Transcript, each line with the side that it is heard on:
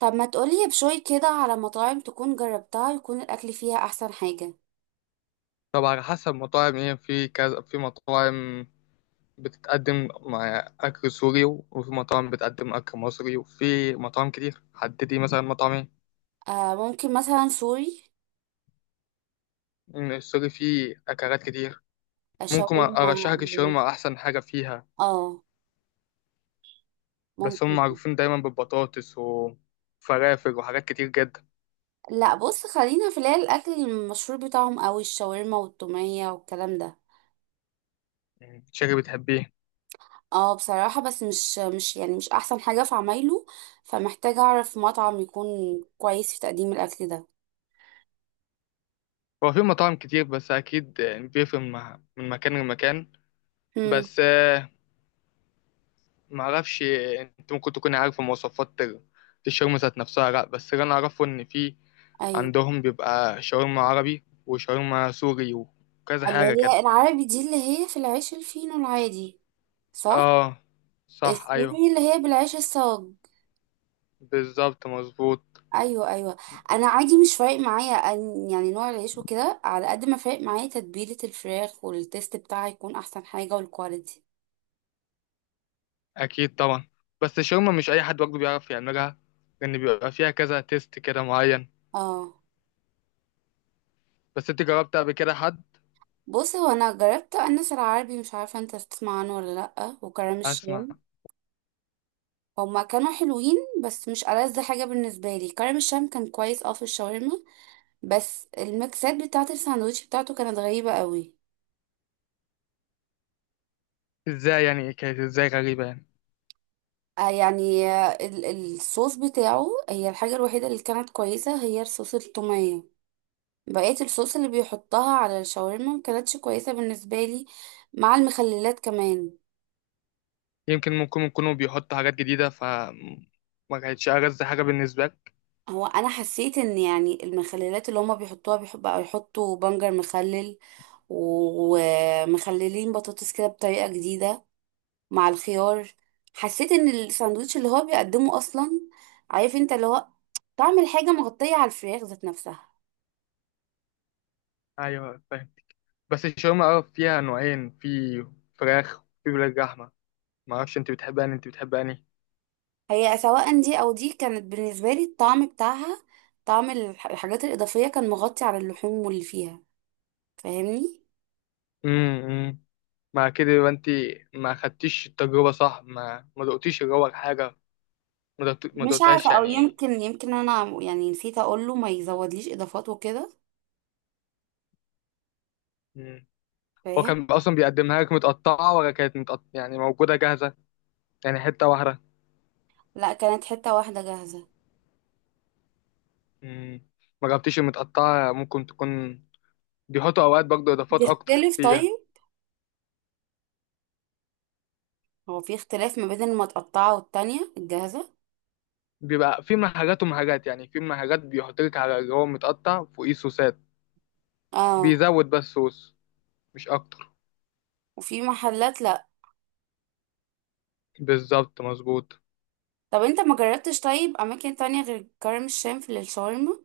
right: طب ما تقولي بشوي كده على مطاعم تكون جربتها يكون الأكل فيها أحسن حاجة.
left: طب على حسب مطاعم ايه، في كذا، في مطاعم بتتقدم مع أكل سوري، وفي مطاعم بتقدم أكل مصري، وفي مطاعم كتير. حددي مثلا مطاعم ايه.
right: آه، ممكن مثلا سوري.
left: إن السوري فيه أكلات كتير. ممكن
right: الشاورما
left: أرشحك
right: ال-
left: الشاورما أحسن حاجة فيها،
right: اه،
left: بس هم
right: ممكن.
left: معروفين دايما بالبطاطس وفرافل وحاجات كتير جدا.
right: لا بص، خلينا في اللي هي الأكل المشهور بتاعهم أوي، الشاورما والتومية والكلام ده.
left: شكلك بتحبيه.
right: اه بصراحة، بس مش يعني مش أحسن حاجة في عمايله، فمحتاجة أعرف مطعم يكون كويس في تقديم الأكل ده.
left: هو في مطاعم كتير، بس أكيد بيفرق من مكان لمكان.
right: امم
left: بس معرفش، انت ممكن تكون عارف مواصفات الشاورما ذات نفسها. لا، بس اللي انا اعرفه ان في
right: أيوه،
left: عندهم بيبقى شاورما عربي وشاورما سوري وكذا
right: اللي
left: حاجة كده.
right: هي العربي دي اللي هي في العيش الفينو العادي، صح.
left: اه، صح ايوه.
right: السوري اللي هي بالعيش الصاج.
left: بالظبط مظبوط.
right: ايوه ايوه، انا عادي مش فارق معايا أن يعني نوع العيش وكده، على قد ما فارق معايا تتبيله الفراخ والتيست بتاعها يكون احسن حاجه والكواليتي.
left: اكيد طبعا. بس الشاورما مش اي حد برضه بيعرف يعملها، لان بيبقى فيها كذا تيست كده معين.
right: اه
left: بس انت جربت قبل كده حد.
right: بص، هو انا جربت انس العربي، مش عارفه انت تسمع عنه ولا لا، وكرم
left: اسمع.
right: الشام. هما كانوا حلوين بس مش ألذ حاجه بالنسبه لي. كرم الشام كان كويس اه في الشاورما، بس الميكسات بتاعه الساندوتش بتاعته كانت غريبه قوي.
left: ازاي يعني، كانت ازاي غريبة يعني.
right: آه يعني الصوص بتاعه، هي الحاجه الوحيده اللي كانت كويسه هي الصوص التوميه. بقية الصوص اللي بيحطها على الشاورما مكانتش كويسة بالنسبة لي، مع المخللات كمان.
left: يمكن ممكن يكونوا بيحطوا حاجات جديدة، فما كانتش ألذ حاجة بالنسبة لك.
right: هو انا حسيت ان يعني المخللات اللي هما بيحطوها، بيحب بقى يحطوا بنجر مخلل ومخللين بطاطس كده بطريقة جديدة مع الخيار. حسيت ان الساندوتش اللي هو بيقدمه اصلا، عارف انت اللي هو، طعم الحاجة مغطية على الفراخ ذات نفسها.
left: ايوه فاهم. بس الشاورما اه فيها نوعين، في فراخ وفي ولاد لحمة. ما اعرفش انت بتحب انهي، انت بتحب انهي.
right: هي سواء دي او دي كانت بالنسبة لي الطعم بتاعها، طعم الحاجات الإضافية كان مغطي على اللحوم واللي فيها. فاهمني.
left: امم، مع كده يبقى انت ما خدتيش التجربة صح، ما دقتيش اللي هو الحاجة، ما
right: مش عارفة،
left: دقتهاش
right: او
left: يعني.
right: يمكن انا يعني نسيت اقول له ما يزودليش اضافات وكده.
left: مم. هو
right: فاهم.
left: كان اصلا بيقدمها لك متقطعة، ولا كانت متقطعة يعني موجودة جاهزة، يعني حتة واحدة.
right: لا، كانت حتة واحدة جاهزة.
left: مم. ما جبتيش المتقطعة، ممكن تكون بيحطوا اوقات برضه اضافات اكتر
right: بتختلف
left: فيها.
right: طيب؟ هو في اختلاف ما بين المتقطعة والتانية الجاهزة؟
left: بيبقى في محلات ومحلات، يعني في محلات بيحط لك على اللي هو متقطع فوقيه صوصات،
right: اه.
left: بيزود بس صوص مش اكتر.
right: وفي محلات لا.
left: بالظبط مظبوط.
right: طب انت ما جربتش طيب اماكن تانية غير كرم الشام في الشاورما؟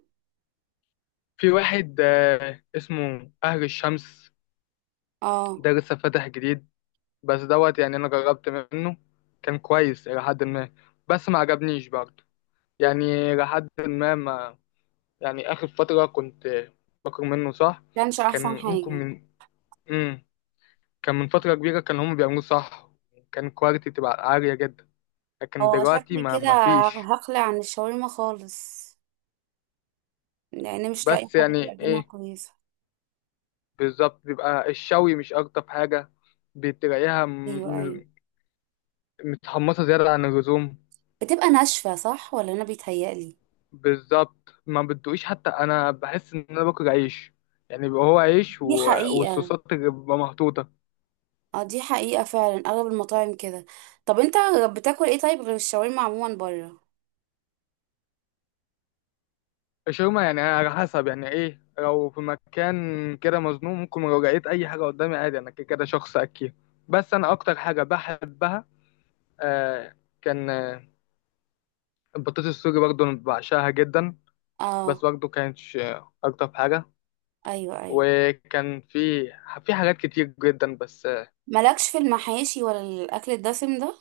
left: في واحد اسمه اهل الشمس،
right: اه.
left: ده لسه فاتح جديد. بس دوت يعني انا جربت منه، كان كويس الى حد ما، بس ما عجبنيش برضه يعني، الى حد ما، ما يعني. اخر فترة كنت باكل منه صح.
right: كانش احسن
left: كان ممكن
right: حاجة.
left: من، مم. كان من فترة كبيرة كان هم بيعملوه صح، كان كواليتي تبقى عالية جدا، لكن
right: هو
left: دلوقتي
right: شكلي
left: ما
right: كده
left: ما فيش.
right: هقلع عن الشاورما خالص، لان مش لاقي
left: بس
right: حد
left: يعني
right: بيقدمها
left: ايه،
right: كويسة.
left: بالظبط بيبقى الشوي مش ألطف حاجة، بتلاقيها
right: ايوه ايوه،
left: متحمصة زيادة عن اللزوم.
right: بتبقى ناشفة صح، ولا انا بيتهيألي؟
left: بالظبط، ما بتدوقيش، حتى أنا بحس إن أنا باكل عيش، يعني بيبقى هو عيش و...
right: دي حقيقة.
left: والصوصات اللي بتبقى محطوطة.
right: اه دي حقيقة فعلا، اغلب المطاعم كده. طب انت بتاكل ايه طيب غير الشاورما عموما بره؟
left: الشاورما يعني على حسب، يعني إيه، لو في مكان كده مظلوم ممكن لو لقيت أي حاجة قدامي عادي، أنا كده كده شخص أكيد. بس أنا أكتر حاجة بحبها، آه كان البطاطس السوري برضه أنا بعشقها جدا، بس
right: اه.
left: برضه كانتش أكتر حاجة.
right: ايوه ايوه.
left: وكان في حاجات كتير جدا بس.
right: مالكش في المحاشي ولا الاكل الدسم ده؟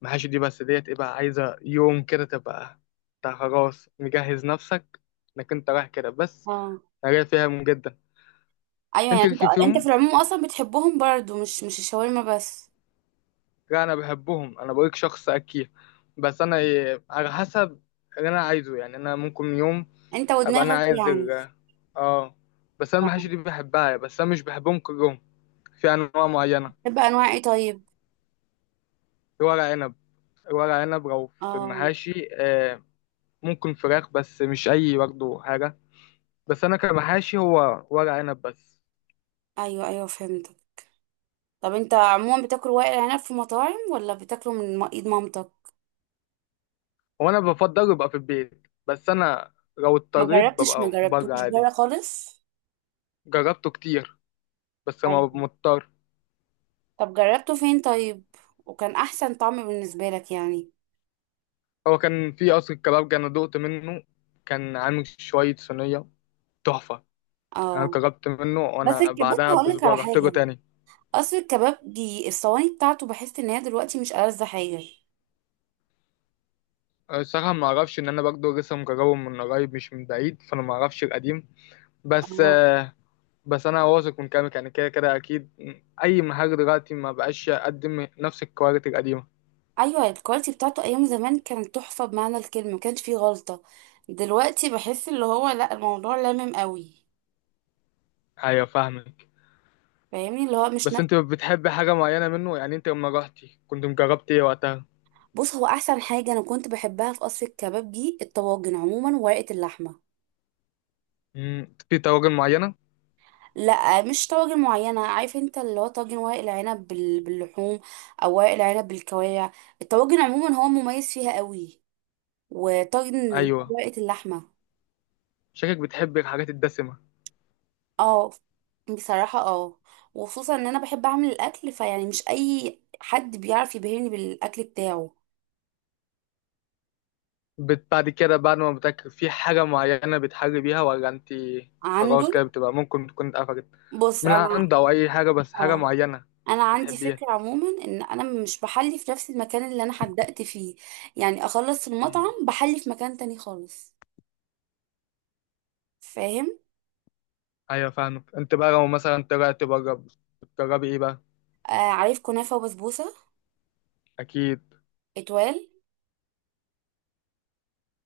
left: محاشي دي بس ديت ايه بقى، عايزة يوم كده تبقى انت خلاص مجهز نفسك انك انت رايح كده بس.
right: اه.
left: انا فيهم جدا.
right: ايوه يعني،
left: انت
right: انت
left: ليك
right: انت في
left: فيهم.
right: العموم اصلا بتحبهم برضو، مش الشاورما بس.
left: لا انا بحبهم، انا بقولك شخص اكيد، بس انا إيه، على حسب اللي انا عايزه، يعني انا ممكن يوم
right: انت
left: ابقى انا
right: ودماغك
left: عايز
right: يعني.
left: اه. بس انا
right: اه.
left: المحاشي دي بحبها، بس انا مش بحبهم كلهم، في انواع معينة.
right: بتحب انواع ايه طيب؟
left: الورق عنب، الورق عنب لو في
right: اه.
left: المحاشي ممكن فراخ، بس مش اي برضه حاجه، بس انا كمحاشي هو ورق عنب بس.
right: ايوه ايوه فهمتك. طب انت عموما بتاكل ورق العنب في مطاعم، ولا بتاكله من ايد مامتك؟
left: هو انا بفضل يبقى في البيت، بس انا لو
right: ما
left: اضطريت
right: جربتش، ما
left: ببقى بره
right: جربتوش
left: عادي.
right: بره خالص؟
left: جربته كتير، بس ما ببقى
right: أيوه.
left: مضطر.
right: طب جربته فين طيب، وكان احسن طعم بالنسبه لك يعني؟
left: هو كان في قصر الكبابجي انا دقت منه، كان عامل شويه صينيه تحفه، انا
right: اه.
left: جربت منه،
right: بس
left: وانا
right: الكباب
left: بعدها
right: هقول لك
left: باسبوع
right: على
left: رحت له
right: حاجه،
left: تاني.
right: اصل الكباب دي الصواني بتاعته بحس ان هي دلوقتي مش ألذ حاجه.
left: الصراحه ما اعرفش، ان انا برضه لسه مجربه من قريب مش من بعيد، فانا ما اعرفش القديم بس.
right: اه
left: بس انا واثق من كلامك، يعني كده كده اكيد اي مهاجر دلوقتي ما بقاش يقدم نفس الكواليتي القديمه.
right: ايوه، الكواليتي بتاعته ايام زمان كانت تحفه بمعنى الكلمه، ما كانش فيه غلطه. دلوقتي بحس اللي هو لا، الموضوع لامم قوي.
left: ايوه فاهمك.
right: فاهمني اللي هو مش
left: بس
right: نفس.
left: انت بتحب حاجه معينه منه يعني، انت لما رحتي كنت مجربت ايه وقتها.
right: بص هو احسن حاجه انا كنت بحبها في قصر الكباب دي الطواجن عموما، وورقه اللحمه.
left: مم، في طواجن معينه.
right: لا مش طواجن معينة، عارف انت اللي هو طاجن ورق العنب باللحوم، او ورق العنب بالكوارع. الطواجن عموما هو مميز فيها قوي، وطاجن اللي هو
left: ايوه،
right: ورقة اللحمة.
left: شكلك بتحب الحاجات الدسمه.
right: اه بصراحة اه، وخصوصا ان انا بحب اعمل الاكل، فيعني مش اي حد بيعرف يبهرني بالاكل بتاعه.
left: بعد كده، بعد ما بتاكل في حاجه معينه بتحلي بيها، ولا انت
right: عنده.
left: خلاص كده بتبقى ممكن تكون اتقفلت
right: بص
left: من
right: انا،
left: عند، او اي حاجه بس حاجه
right: اه،
left: معينه
right: انا عندي
left: بتحبيها.
right: فكرة عموما ان انا مش بحلي في نفس المكان اللي انا حدقت فيه، يعني اخلص
left: مم.
right: المطعم بحلي في مكان تاني خالص. فاهم.
left: ايوه فاهمك. انت بقى لو مثلا طلعت بره بتجربي ايه بقى.
right: آه، عارف كنافة وبسبوسة.
left: اكيد.
right: اتوال.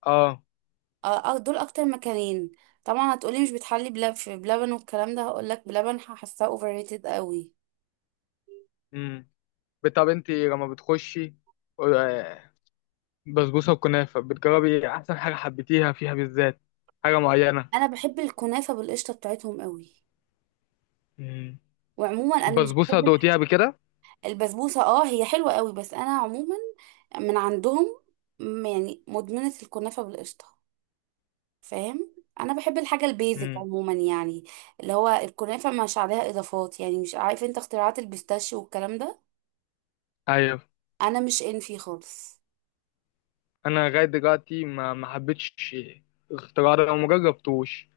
left: اه.
right: آه. دول اكتر مكانين. طبعا هتقولي مش بتحلي بلب في بلبن والكلام ده، هقولك بلبن هحسها اوفر ريتد قوي.
left: امم. طب انت لما بتخشي آه، بسبوسه وكنافه، بتجربي احسن حاجه حبيتيها فيها بالذات، حاجه معينه.
right: انا بحب الكنافة بالقشطة بتاعتهم قوي.
left: امم.
right: وعموما انا مش
left: بسبوسه
right: بحب
left: دوقتيها قبل كده.
right: البسبوسة، اه هي حلوة قوي، بس انا عموما من عندهم، يعني مدمنة الكنافة بالقشطة. فاهم، انا بحب الحاجة البيزك
left: امم.
right: عموما، يعني اللي هو الكنافة مش عليها اضافات، يعني مش عارف انت اختراعات البيستاشيو والكلام ده.
left: ايوه.
right: انا مش ان فيه خالص.
left: انا لغايه دلوقتي ما حبيتش الاختراع ده وما جربتوش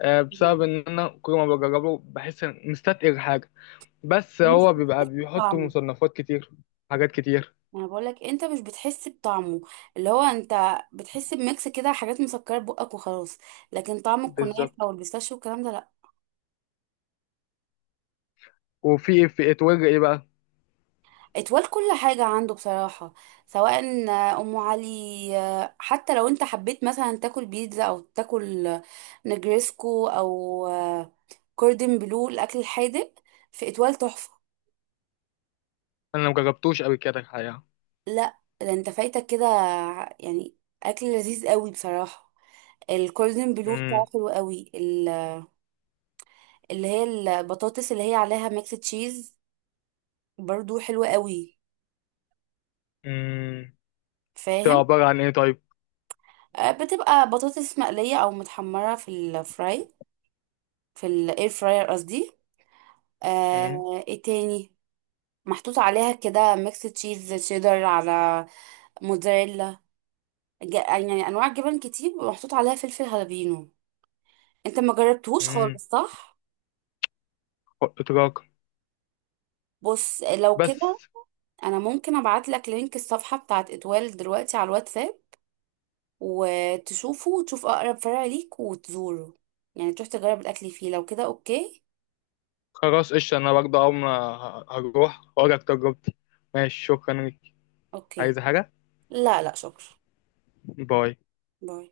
left: بسبب ان انا كل ما بجربه بحس ان مستتقل حاجه، بس
right: مش
left: هو بيبقى بيحطوا
right: بطعمه.
left: مصنفات كتير، حاجات كتير.
right: انا بقول لك انت مش بتحس بطعمه، اللي هو انت بتحس بميكس كده، حاجات مسكره بقك وخلاص. لكن طعم الكنافه
left: بالظبط.
right: والبيستاشيو والكلام ده لا.
left: وفي اتوجه ايه بقى.
right: اتوال كل حاجه عنده بصراحه، سواء ام علي، حتى لو انت حبيت مثلا تاكل بيتزا او تاكل نجريسكو او كوردن بلو، الاكل الحادق، في اتوال تحفه.
left: انا ما جربتوش قبل كده الحقيقه.
right: لا ده انت فايتك كده يعني، اكل لذيذ قوي بصراحه. الكوردن بلو بتاعه حلو قوي، اللي هي البطاطس اللي هي عليها ميكس تشيز، برضو حلوة قوي.
left: امم. تبقى
right: فاهم.
left: عبارة عن إيه طيب؟
right: آه، بتبقى بطاطس مقلية او متحمرة في الفراي، في الاير فراير قصدي.
left: مم.
right: آه ايه تاني، محطوط عليها كده ميكس تشيز شيدر على موتزاريلا، يعني انواع جبن كتير، ومحطوط عليها فلفل هالبينو. انت ما جربتهوش
left: مم.
right: خالص صح؟
left: إدراك
right: بص لو كده
left: بس.
right: انا ممكن ابعت لك لينك الصفحة بتاعت اتوال دلوقتي على الواتساب، وتشوفه وتشوف اقرب فرع ليك وتزوره، يعني تروح تجرب الاكل فيه، لو كده اوكي.
left: خلاص قشطة، أنا برضه أول ما هروح وأقولك تجربتي. ماشي شكرا ليك.
right: اوكي.
left: عايز حاجة؟
right: لا لا شكرا.
left: باي.
right: باي.